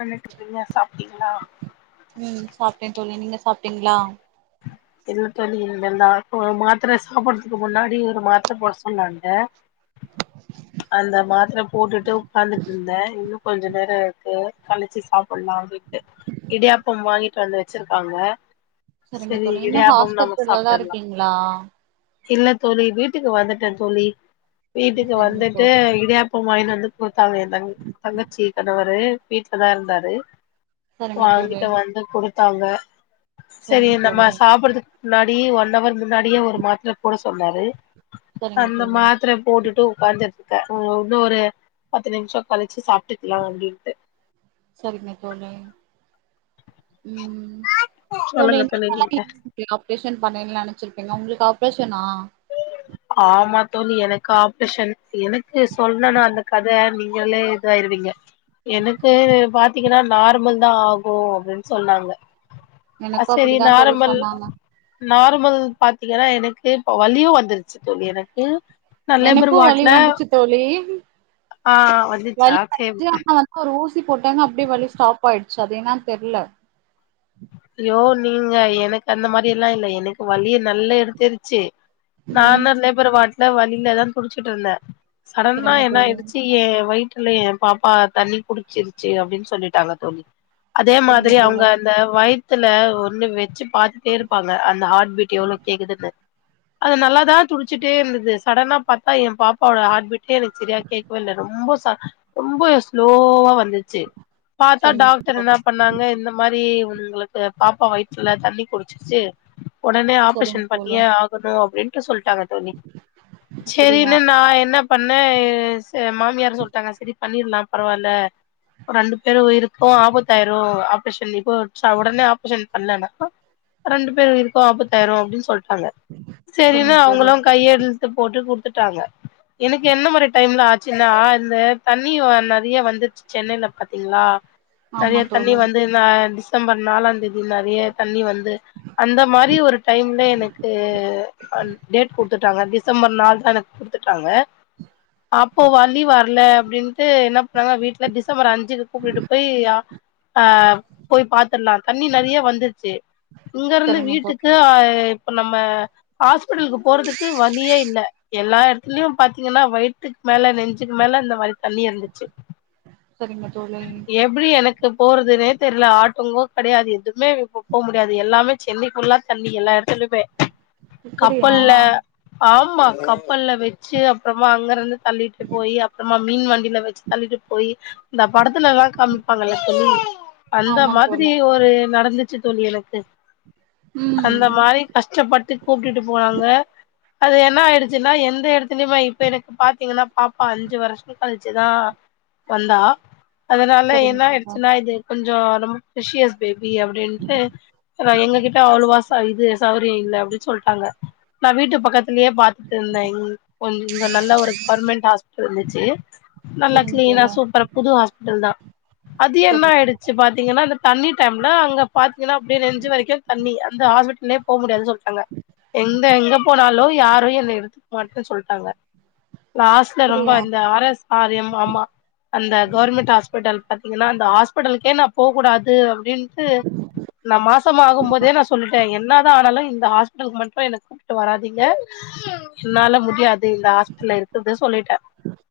அன்னக்கு பிரியா சாப்டீங்களா ம் சாப்டே தோழி நீங்க சாப்டீங்களா [inaudible] இல்ல தோழி இனி மேல்தா மாத்திர சாப்பிட்றதுக்கு முன்னாடி ஒரு மாத்திர போட சொன்னாங்க அந்த மாத்ர போட்டுட்டு உக்காந்துட்டு இருந்தே இன்னும் கொஞ்ச நேர இருக்கு கழிச்சு சாப்பிடலா அப்டின்ட்டு இடியாப்பம் வாங்கிட்டு வந்து வச்சிருக்காங்க சரிங்க சரி தோழி இன்னு இடியாப்பம் நமக்கு ஹாஸ்பத்திரிலதா சாப்டுட்லா இருக்கீங்களா இல்ல தோழி வீட்டுக்கு வந்துட்டே தோழி வீட்டுக்கு சரிங்க வந்துட் தோழி இடியாப்பம்வாயின்னு வந்து கொடுத்தாங்க என் தங்க தங்கச்சி கணவரு வீட்லதா இருந்தாரு சரிங்க தோழி வாங்கிட்டு வந்து குடுத்தாங்க சரி சரிங்க நம்ம தோழி சாப்புட்றது முன்னாடி ஒன் அவர் முன்னாடியே ஒரு மாத்ர போட சொன்னாரு சரிங்க அந்த தோழி மாத்ர போட்டுட்டு உக்காந்துரு க்க இன்னோ ஒரு பத்து நிம்ஷோ கழிச்சு சாப்ட்டுக்லா அப்டின்ட்டு சரிங்க தோழி ம் தோழி சொல்லுங்க நீங்க [unintelligible] ஆப்ரேஷன் பண்ணனு நெனைச்சிருப்பீங்க உங்ளுக்கு ஆப்ரேஷனா ஆமா தோழி எனக்கு ஆப்ரேஷன் எனக்கு சொல்னுனா அந்த கத நீங்களே இதாயிருவீங்க எனக்கு பாத்திங்கன்னா நார்மல்தா ஆகு அப்டின்னு சொன்னாங்க அது எனக்கு சேரி அப்டிதா தோழி நார்மல் சொன்னாங்க நார்மல் பாத்திங்கன்னா எனக்கு இப்ப வலியு வந்துருச்சு தோழி எனக்கு நா லேபர் எனக்கு வலி வாட்ல வந்துச்சு தோழி வலி வந்துச்சு ஆனா வந்து ஒரு ஊசி போட்டாங்க அப்டியே வழி ஸ்டாப் ஆய்டுச்சு அது என்னான் தெரில ஐயோ நீங்க எனக்கு அந்த மாரிலா இல்ல எனக்கு வழி நல்லா எடுத்துருச்சு ம் நானு லேபர் வாட்ல வழியிலதா துடிச்சுகிட்டு இருந்தே சடனா சரிங்க என்ன தோழி ஆய்டுச்சு என் வயி துல்ல ஏ பாப்பா தண்ணி குடிச்சிருச்சு அப்டின்னு சொல்லிட்டாங்க தோழி அதே சரிங்க மாதிரி அவுங்க தோழி அந்த வயத்துல ஒண்ணு வச்சு பாத்துட்டே இருப்பாங்க அந்த ஹார்ட்பீட் எவ்ளோ கேக்குதுன்னு அது நல்லாதா துடிச்சுட்டே இருந்துது சடனா பாத்தா எ பாப்பாவோட ஹார்ட்பீட்டே எனக்கு சரியா கேக் கவேல்ல ரொம்ப ச ரொம்ப ஸ்லோவா வந்துச்சு பாத்தா சரிங்க தோழி டாக்ட்ருஎன்ன பண்ணாங்க இந்த மாரி உங்ளுக்கு பாப்பா வயித்துல தண்ணி குடிச்சிருச்சு ஒடனே சரிங்க ஆபரேஷன் தோழி பண்ணியே ஆகனு அப்டின்ட்டு சொல்ட்டாங்க தோழி அப்படியா சேரின்னு நா என்ன பண்ணே எ மாமியார்சொல்ட்டாங்க சரி பண்ணிரலா பரவால்ல ரெண்டு பேரு உயிருக்கு ஆபத்தாயிரு ரேஷன் இப்போ உடனே ஆப்ரேஷன் பண்ணலனாக்க ரெண்டு பேர் உயிருக்கு ஆபத்தக்தாயிரு அப்டினு சொல்ட்டாங்க சேரின்னுா சரிங்க அவுங்களு தோழர் கையெழுத்து போட்டு குடுத்துட்டாங்க எனக்கு என்ன மாரி டைம்ல ஆச்சுன்னா இந்த தண்ணி வந் நெரிய வந்துச்சு சென்னையில பாத்திங்ளா ஆமா தணியா தண்ணி தோழர் வந் டிசம்பர் நாலா தேதி நெறைய தண்ணி வந்து அந்த மாதிரி ஒரு டைம்ல எனக்கு டேட் குடுத்துட்டாங்க டிசம்பர் நாள் தான குடுத்துட்டாங்க அப்போ வலி வர ல்ல அப்டின்ட்டு என்ன பண்ணாங்கா வீட்ல டிசம்பர் அஞ்சுக்கு கூப்ட்டுட்டு போய் அ போய் பாத்துருலா தண்ணி நெறைய வந்துருச்சு இங்க இருந்து சரிங்க வீட்டுக்கு தோழர் அ இப்ப நம்ம ஹாஸ்பிட்டலுக்கு போறதுக்கு வழியே இல்ல எல்லா எடத்துலயு பாத்திங்கன்னா வயித்துக்கு மேல நெஞ்சுக் மேல இந்த மாரி தண்ணி இருந்துச்சு சரிங்க தோழி புரி எனக்கு போறதுனே தெர்ல ஆட்டோங்க கெடையாது எதுமே இ போ முடியாது எல்லாமே சென்னை ஃபுல்லா தண்ணி எல்லா எடத்துலுமே இப்படியா கப்பல்ல ஆமா கப்பல்ல வச்சு அப்றமா அங்கருந்து தள்ளிட்டு போய் அப்றமா மீன் வண்டியில வச்சு தள்ளிட்டு போய் இந்த படத்துல எல்லா காமிப்பா ழி அந்த ஆமா மாதிரி தோழர் ஒரு நடந்துச்சு தோழி எனக்கு அந்த ம் மாரி கஷ்டப்பட்டு கூப்ட்டுட்டு போனாங்க அது என்ன ஆய்டுச்சுனா எந்த எடத்துலயுமே இப்ப எனக்கு பாத்தீங்கன்னா பாப்பா அஞ்சு வரு ஷங் கழுச்சுதா வந்தா அதுனால சரிங்க என்ன தோழர் ஆய்டுச்சுனா இது கொஞ்சோ ரொம்ப ப்ரிசியஸ் பேபி அப்டின்ட்டு அப்பறோ எங்ககிட்ட அவ்ளவா பா இது சௌரியோ இல்ல அப்டின் சொல்ட்டாங்க நா வீட்டு பக்கத்துலயே பாத் திருந்தே இங் கொஞ் இங்க நல்ல ஒரு கவர்மண்ட் ஹாஸ்பிட்டல் இருந்துச்சு நல்லா சரிங்க கிளீனா தோழர் சூப்பரா புது ஹாஸ்பிட்டல் தா அது என்ன சரிங்க ஆய்டு ச்சு பாத்தீங்கன்னா அந்த தண்ணி டைம்ல அங்க பாத்தீங்கன்னா அப்டியே நெஞ்சு வரைக்கு தண்ணி அந்த ஹாஸ்பிட்டலே போ முடியாதுன் சொல்ட்டாங்க எந்த எங்க போனாலு யாரு என்ன எடுத்துக்க மாட்டேன் சொல்ட்டாங்க லாஸ் டா ரொம்ப அப்படியா இந்த ஆர் எஸ் ஆர் எம் ஆ மா அந்த கவர்மண்ட் ஹாஸ்பிட்டல் பாத்தீங்கன்னா இந்த ஹாஸ்பிட்டல்க்கே நா போகூடாது அப்டின்ட்டு நா மாசமாகும் போதே நா சொல்லிட்டே என்ன தா ஆனாலு இந்த ஹாஸ் பிட்டல்க்கு மட்டு என்ன கூப்ட்டு வராதிங்க என்னால முடியாது இந்த ஹாஸ்பிட்ல இருக்குறது சொல்லிட்டே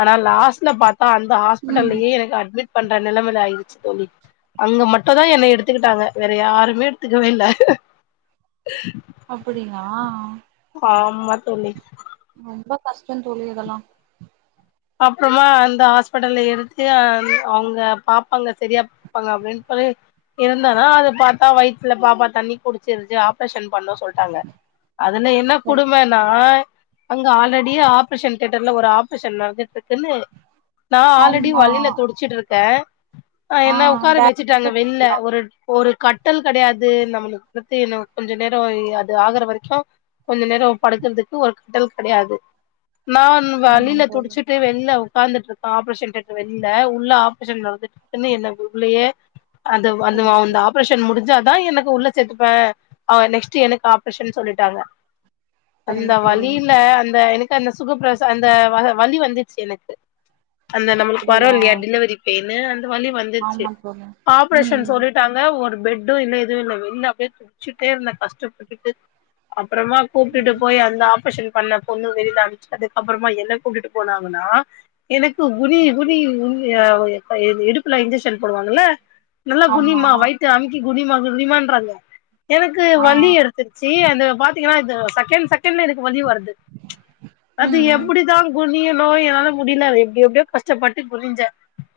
ஆனா லாஸ்ட்ல பா த்தா அந்த ம் ஹாஸ்பிட்டல்லயே எனக்கு அட்மிட் பண்ற நெலமேல ஆய்றுச்சு தோழி அங்க மட்டுந் தா என்ன எடுத்துக்கிட்டாங்க வேற யாருமே எடுத்துக்கவே இல்ல அப்பிடியா ஆமா தோழி ரொம்ப கஷ்டோந் தோழி இதல்லா அப்பறமா அந்த ஹாஸ்பிட்டல்ல எடுத்து அந்த அவுங்க பாப்பாங்க சரியா ப்பாங்க அப்டின் சொல்லி இருந்தன்னா அது பாத்தா வயித்துல பாப்பா தண்ணி குடு ச்சுர்ச்சு ஆப்ரேஷன் பண்ணொ சொல்ட்டாங்க அதுல என்ன சரி குடுமன்னா அங்க ஆல்ரெடி ஆப்ரேஷன் தேட்டர்ல ஒரு ஆப்ரேஷன் நடந்துட்டு இருக்குன்னு நா ஆல்ரெடி ஆமா வலில துடிச்சுட்டு இருக்கே ஆ என்ன உக்கார டேரக்டா வச்சுட்டாங்க வெள்ல குடுத்துடலாம் ஒரு ஒரு கட்டுல் கெடையாது நம்மளுக்கு பத்து நமக்கு கொஞ்ச நேரோ அது ஆகுற வரைக்கு கொஞ்ச நேரோ படுக்கறதுக்கு ஒரு கட்டுல் கெடையாது நான் ஆமா வலில தோழி துடுச்சு டு வெளில உக்காந்துட்ருக்கே ஆப்ரேஷன் தேட்ரு வெளில உள்ள ஆப்ரேஷன் நடந்துட்டு என்ன என்ன கூகுலயே அந்த அந்த சரிங்க அந்த தோழி அப் ஆப்ரஷன் முடுஞ்சாதா எனக்கு உள்ள சேத்துப்பே அவெ நெக்ஸ்ட்டு எனக்கு ஆப்ரேஷன் சொல்லிட்டாங்க அந்த சரிங்க தோழி வலீல அந்த எனக்கு அந்த சுகப்பிரச அந்த அஹ வலி வந்து ச்சு எனக்கு அந்த நம்மளுக்கு வரு அப்படியா இல்லையா டெலுவரி பெய்னு அந்த வலி வந் துருச்சு ஆமா தோழி ம் ஆப்ரேஷன் சொல்லிட் டாங்க ஒரு பெட்டு இல்ல எதுவு இல்ல வெளில அப்டியே துடுச்சுட்டே இருந்தே கஷ்டப்பட்டுட்டு அப்பறமா கூப்டுட்டு ம் போயி அந்த ஆப்ரேஷன் பண்ண பொண்ணு வெளில அம்ச்சு அதுக்கப்பறமா என்ன கூப்டுட்டு போனாங்கனா எனக்கு குனி குனி உ வ இடுப்புல இன்ஜெக்க்ஷன் போடுவாங்கல்ல நல்லா ஆமா குனிமா வயித்த அமுக்கி குனிமா குனிமான்றாங்க எனக்கு ஆ வலி எடு த்திர்ச்சி அது பாத்தீங்கனா இது செகண்ட் செகண்ட்ல எனக்கு வலி வருது அது ம் எப்டிதா குனியனோ என்னால முடியல அது எப்டி எப்டியோ கஷ்டப்பட்டு குனுஞ்சே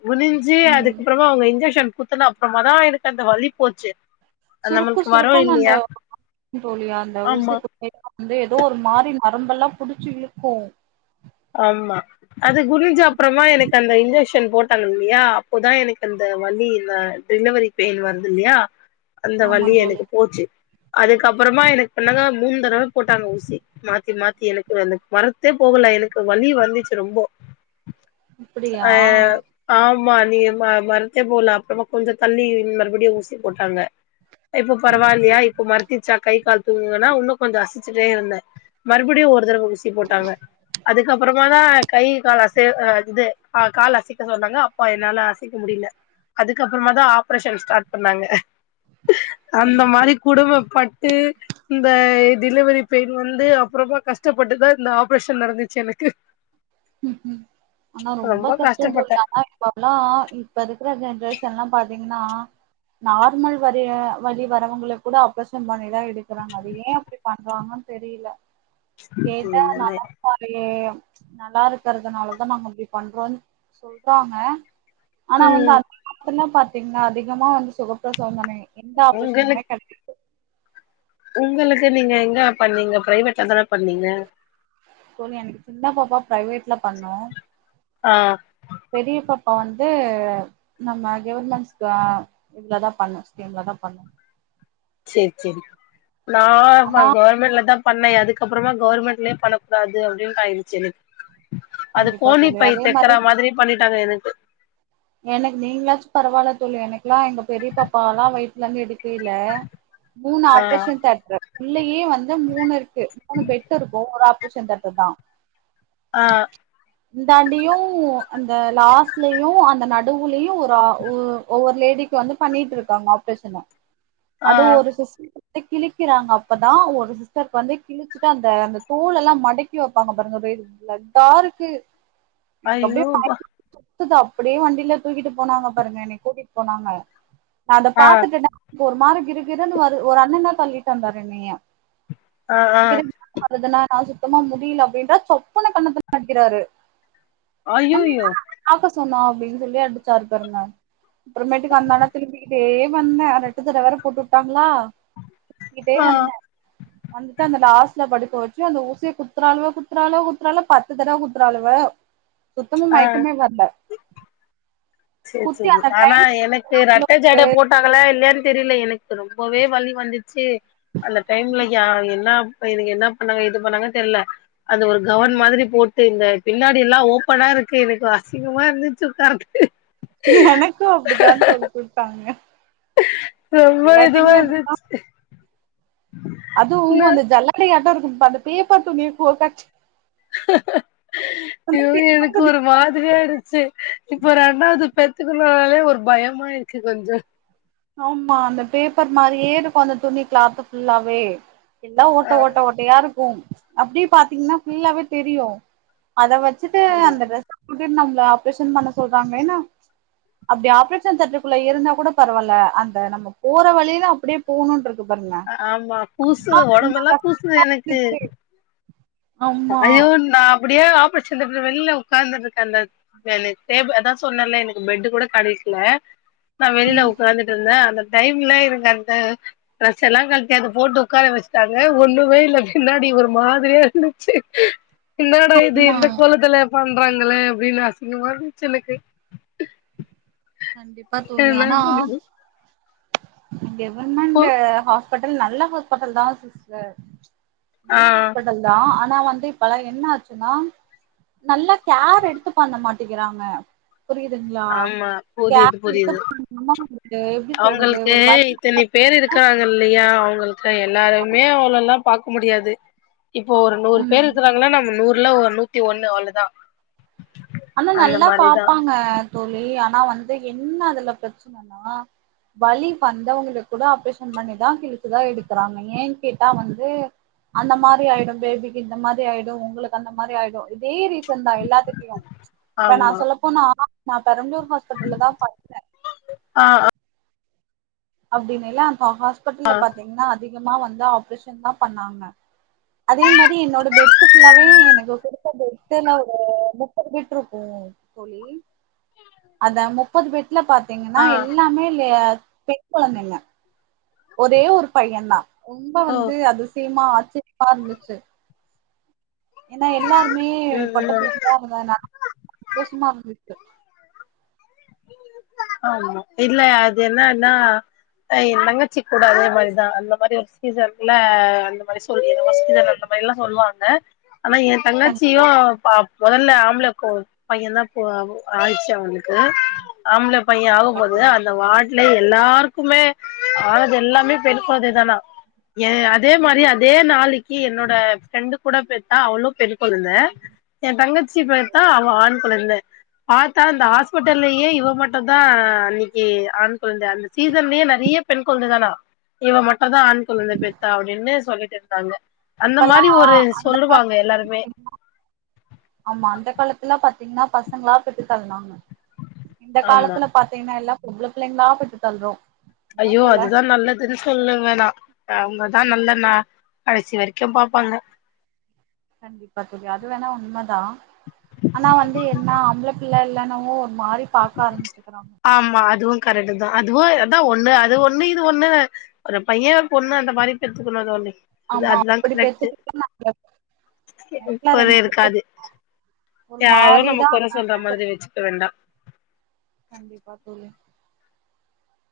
குனுஞ்சு ம் அது க்கப்பறமா அவுங்க இன்ஜெக்க்ஷன் குத்துனா அப்பறமா தா எனக்கு அந்த வலி போச்சு சுருக்கு நம்மளுக்கு வரு சுருக்குனு அந்த இல்லையா தோழி அந்த ஆமா ஊசி குத் [inaudible] வந்து ஏதோ ஒரு மாரி நரம்பல்லா புடுச்சு இழுக்கு ஆமா அது குனுஞ்சப்பறமா எனக் அந்த இன்ஜெக்ஷன் போட் டாங்க இல்லயா அப்போதா எனக்கு அந்த வலி அந்த டெலவரி பெயின் வருது இல்லையா அந்த ஆமா வலி தோழி எனக்கு போச்சு அதுக்கப்பறமா எனக்கு பண்ணாங்க மூண் தடவ போட்டாங்க ஊசி மாத்தி மாத்தி எனக்கு அந்த மரத்தே போகல எனக் வலி வந்துச்சு ரொம்போ அப்டியா அ ஆமா நீ ம மர்த்தே போல அப்றமா கொஞ்ச தள்ளி மறுபடியு ஊசி போட்டாங்க இப்போ சரிங்க பரவாலியா தோழி இப்ப மறுத்திச்சா கை கால் தூங்குங்கன்னா உன்னு கொஞ்சோ அசச்சுட்டே இருந்த மறுபுடியு ஒரு தடவ ஊசி போட்டாங்க அதுக்கப்றமா தா கை கால் அசை அ இது ஆ கால் அசைக்க சொன்னாங்க அப்போ என்னால அசைக்க முடியல அதுக்கப்றமா தா ஆப்ரேஷன் ஸ்டாட் பண்ணாங்க அந்த சரிங்க தோழி மாரி குடும்பப்பட்டு இந்த டெலிவரி பெய்ன் வந்து அப்றமா கஷ்டப்பட்டுதா இந்த ஆப்ரேஷன் நடந்து செனக்கு ம் ம் ஆனா ரொம்ப கஷ்டந் தோழி ஆனா இப்போ ல்லா இப்ப இருக்கிற ஜென்ரேஷன்ல்லா பாத்தீங்கன்னா நார்மல் வரி வலி வரவங்க கூட ஆப்ரேசன் பண்ணிதா எடு க்குறாங்க அது ஏ அப்டி பண்றாங்கன் தெரியல கேட்டா நா உண்மையாலுமே [unintelligible] நல்லா இருக்கறதுனாலதா நாங்க இப்டி பண்றோன் சொல்றாங்க ஆனா வந்து ம் அந்த காலத்துலலா பாத்தீங்கன்னா அதிகமா வந்து சுகப்பிரசவம் தானே எந்த ஆப்ரஷனுமே உங்களுக்கு கெடையா உங்களுக்கு நீங்க எங்க பண்ணீங்க ப்ரைவேட்ல தான பண்ணீங்க சோனி எனக்கு சின்ன பாப்பா ப்ரைவேட்ல பண்ணோ ஆ பெரிய பாப்பா வந்து நம்ம கவர்மெண்ட் ஸ் க இதுல தா பண்ணு ஸ்கீம்ல தா பண்ணு சேரி சேரி நா ஆனா கவர்மெண்ட்ல தா பண்ண அதுக்கப்றமா கவர்மெண்ட்லே பண்ணக் கூடாது அப்டின்டு ஆய்டுச்சு எனக்கு அது கண்டிப்பா கோனி தோழி பை அதே மாரி தெக்கரா மாதிரி பண்ணிட்டாங்க எனக்கு எனக்கு நீங்களாச்சு பரவால்ல தோழி எனக்குல்லா எங்க பெரிய பாப்பாவல்லா வய்த்துல இருந்து எடுக்கையில மூணு ஆ ஆப்ரேஷன் தேட்ரு உள்ளயே வந்து மூணு இருக்கு மூணு பெட் இருக்கு ஒரு அப் ப்ரேஷன் தேட்ரு தா ஆ இந்தாண்டயு அந்த லாஸ்ட்லயு அந்த நடுவுலயு ஒ தா உ ஒவ்வொரு லேடிக்கு வந்து பண்ணிட்ர்க்காங்க ஆப்ரேஷனு ஆ அது ஒரு சிஸ் டர் கிழிக்கிறாங்க அப்பதானன ஒரு சிஸ்டர் வந்து கிள் ழிச்சிட்டு அந்த அந்த தோல் எல்லா மடக்கி வெப்பாங்க பாருங்க வயிறுகுள்ள ப்ளட்டா இருக்கு எனக்கு அப்படியே ஐயோ ப்பா [inaudible] சுத்துதா அப்டியே வண்டில தூக்கிட்டு போனாங்க பாருங்க என்னய கூட்டிட்டு போனாங்க நா அத ஆ பாத்துட்டனா போ ஒரு மாரி கிறுகிறுன்னு வரு ஒரு அண்ண தா தள்ளிட்டு வந்தாரு என்னைய ஆ ஆ அதுனா நா சுத்தமா முடியல அப்டின்றா சப்புன்னு கண்ணத்துல அடிக்கிறாரு அய்யோயோ உன்னையதா பாக்க சொன்னா அப்டின்னு சொல்லி அடிச்சாரு பாருங்க அப்றமேட்டுக்கு அந்தா இந்தான் தூங்கி கிட்டே வந்த அ ரெட்ட ஜட வேற போட்டு உட்டாங்ளா தூங்கிட்டே ஆ வந்த வந்துட்டு அந்த லாஸ்ட்ல படுக்க வச்சு அந்த ஊசிய குத்துறால்வ குத்துறால்வ குத்துறால்வ பத்து தடவ குத்துறாளுவ [inaudible] சுத்தமா ஆ மயக்கமே வர்ல சேரி சேரிங்க அந்த ஆனா கைல எனக் ஏ ரெட்ட ஜட போட்டாங்களா இல்லயான்னு தெரில எனக்கு ரொம்பவே வலி வந்துச்சு அந்த டைம்ல ஏ எனக்கு என்ன பண்ணாங்க இது பண்ணாங்கன்னு தெரியல அந்த ஒரு கவுன் மாரி போட்டு இந்த பின்னாடி எல்லா ஓப்பனா இருக்கு எனக்கு அசிங்கமா இருந்துச்சு உட்காரது எனக்கு அப்படிதா தோழி குடுத்தாங்க ரொம்ப இதுவா எல்லாத்துக்குமே அப்படித்தா இருந்துச்சு அது ல அந்த ஜல்லடையாட்டோ இருக்கு அந்த பேப்பர் துணிய கோக்காச்சி ஆ அந்த [inaudible] பேப்பர் எனக்கு துணி ஒரு மாதிரியாயிடுச்சு இப்போ ரெண்டாவது பெத்துக்கனுனாலே ஒரு பயம்மாயிடுச்சு கொஞ்சு ஆமா அந்த பேப்பர் மாரியே இருக்கு அந்த துணி கிளாத்து ஃபுல்லாவே எல்லா ஓட்ட ஆ ஓட்ட ஓட்ட க்கயா இருக்கு அப்டியே பாத்தீங்கன்னா புல்லாவே தெரியு அத வெச்சுட்டு ஆமா ட்ரெஸ்சு போட்டு நம்மள ஆப்ரேஷன் பண்ண சொல்றாங்கன்னு அப்டி ஆப்ரேஷன் [unintelligible] தட்டுக்குள்ள இருந்தா கூட பரவால்ல அந்த நம்ம போற வழியில அப்டியே போணா போது சூப்பருங்க ஆமா கூசு ஒடம்பெல்லா கூசுது எனக்கு [unintelligible] ஐயோ நா அப்டியே ஆப்ரேஷன் தியேட்டர் வெளியில உட்காந்துட்டு இருக்கே அந்த எனக்கு ஸ்டேப் அதா சொன்னேல எனக்கு பேட்டு கூட கெடக்கல நா வெளியில ம் உக்காந்துட்டு இருந்தே அந்த டைம்ல எனக்கு அந்த டிரஸ் எல்லா கழட்டி அத போட்டு உட்கார வச்சுட்டாங்க ஒண்ணுமே இல்ல பின்னாடி ஒரு மாதிரியா இரு என்னடா இது ஆமா இந்த கோலத்துல பண்றாங்களே அப்டின்னு அசிங்கமா போச்சு எனக்கு கண்டிப்பா தோழி ஆனா போ கவர்மெண்ட் ஹாஸ்பி ஹாஸ்பிட்டல் நல்ல ஹாஸ்பிட்டல் தா சிஸ்டர் ஆ நல்ல ஹாஸ்பிட்டல் பட் தா ஆனா வந்து இப்பல என்ன ஆச்சுன்னா நல்லா கேர் எடுத்து பண்ண மாட்டிக்கிறாங்க புரியுதுங்களா ஆமா புரியுது கேர் புரியுது எடுத்து எப்டி சொல்றது அவுங்களுக்கு ஒரு வழி இத்தனே பேர் இருக்கு இருக்காக இல்லையா அவங்களுக்கு எல்லாருமே அவள எல்லா பாக்க முடியாது இப்போ ஒரு நூறு ம் பேர் இருக்கிறாங்கனா நம்ம நூர்ல ஒரு நூத்தி ஒண்ணு அவ்வளோ தா ஆனா நல்லா பாப்பாங்க தோழி ஆனா வந்து என்ன அதுல பிரச்சனைனா வலி வந்தவங்கள கூட ஆப்ரேஷன் பண்ணிதா கிழிச்சுதா எடுக்குறாங்க ஏன்னு கேட்டா வந்து அந்த மாரி ஆயிடு பேபிக்கு இந்த மாரி ஆயிடு உங்களுக்கு அந்த மாரி ஆயிடு இதே ரீசன் தா எல்லாத்துட்டையு இப்ப நா ஆமா சொல்லப்போனா நா பெரம்பூர் ஹாஸ்பிட்டல்ல தா பாத்தே ஆ அப்டின்ல்லா அந்த ஹாஸ்பிட்டல்ல பாத்தீங்கன்னா அதிகமா வந்து ஆப்ரேஷன் தா பண்ணாங்க அதே மாரி என்னோட பெட்டு ஃபுல்லாவே எனக்கு கொடுத்த பெட்டுல ஒரு முப்பது பெட் இருக்கு தோழி அந்த முப்பது பெட்ல பாத்தீங்கன்னா ஆ எல்லாமே லே கொழந்தைங்க ஒரே ஒரு பைய தா ரொம்ப ஓ வந்து அதிசயமா ஆச்சரியமா இருந்துச்சு ஏன்னா எல்லாருமே ம் ம் பொட்டப்புள்ளைங்களா அதனால நா சந்தோஷமா இருந்துச்சு ஆமா இல்ல அது என்னான்னா எ தங்கச்சி கூட அதே மாரிதா அந்த மாரி ஒரு சீசன்ல அந்த மாரி சொல்லிருவா [unintelligible] எல்லா சொல்லுவாங்க ஆனா கண்டிப்பா தங்காச்சியு ப மொதல்ல ஆம்பள கோ பையன் தா போ ஆச்சு அவளுக்கு கு ஆம்பள பைய கண்டிப்பா ஆகும்போது தோழி அந்த வாட்ல எல்லாருக்குமே ஆனது எல்லாமே பெண் கொழந்தே தானா அதே மாரி ம் அதே நாளைக்கி என்னோட ஃப்ரெண்டு கூட பெத்தா அவுளு பெரு கொழந்த எ தங்கச்சி கண்டிப்பா பாத்தா தோழி அவ ஆண் கொழந்த. பாத்தா அந்த ஹாஸ்பிட்டல்லயே இவ மட்டுந்தா அன்னிக்கி ஆண் கொழந்த அந்த சீசன்லியே நெறைய பெண் கொழந்ததானா. இவ மட்டந்தா ஆண் கொழந்த பெத்தா அப்டின்னு சொல்லிட்டு இருந்தாங்க. அந்த இப்பல்லா மாரி ஒரு அந்த சொல்லுவாங்க எல்லாருமே. காலத்து ஆமா அந்த காலத்துல்லா பாத்தீங்கன்னா பசங்களா பெத்து தள்னாங்க. இந்த ஆமா காலத்துல பாத்தீங்கன்னா எல்லா பொம்பள பிள்ளைங்ளா பெத்து தள்றோ. என்ன அய்யோ சொல்ல அதுதா நல்ல எது சொல்ல வேணா அவுங்கதா நல்ல ந கடைசி வரைக்கும் பாப்பாங்க. கண்டிப்பா தோழி அது வேணா உண்மதா. ஆனா வந்து என்ன ஆம்பள பிள்ள இல்லனாவு ஒரு மாரி பாக்க ஆரம்ச்சுக்கறாங்க. ஆமா அதுவு கரெக்ட்டுதா அதுவு அதா ஒன்னு அது ஒன்னு இது ஒன்னு. ஒரு பைய ஒரு பொண்ணு அந்த மாரி பெத்துக்குணு தோழி. ஆமா அப்பிடி பெத்து [inaudible] [inaudible] கொறையு இருக்காது. ஒரு யாரு நம்ம மாறிதா கொற சொல்றா மாரி வெச்சுக்க வேண்டா. கண்டிப்பா தோழி.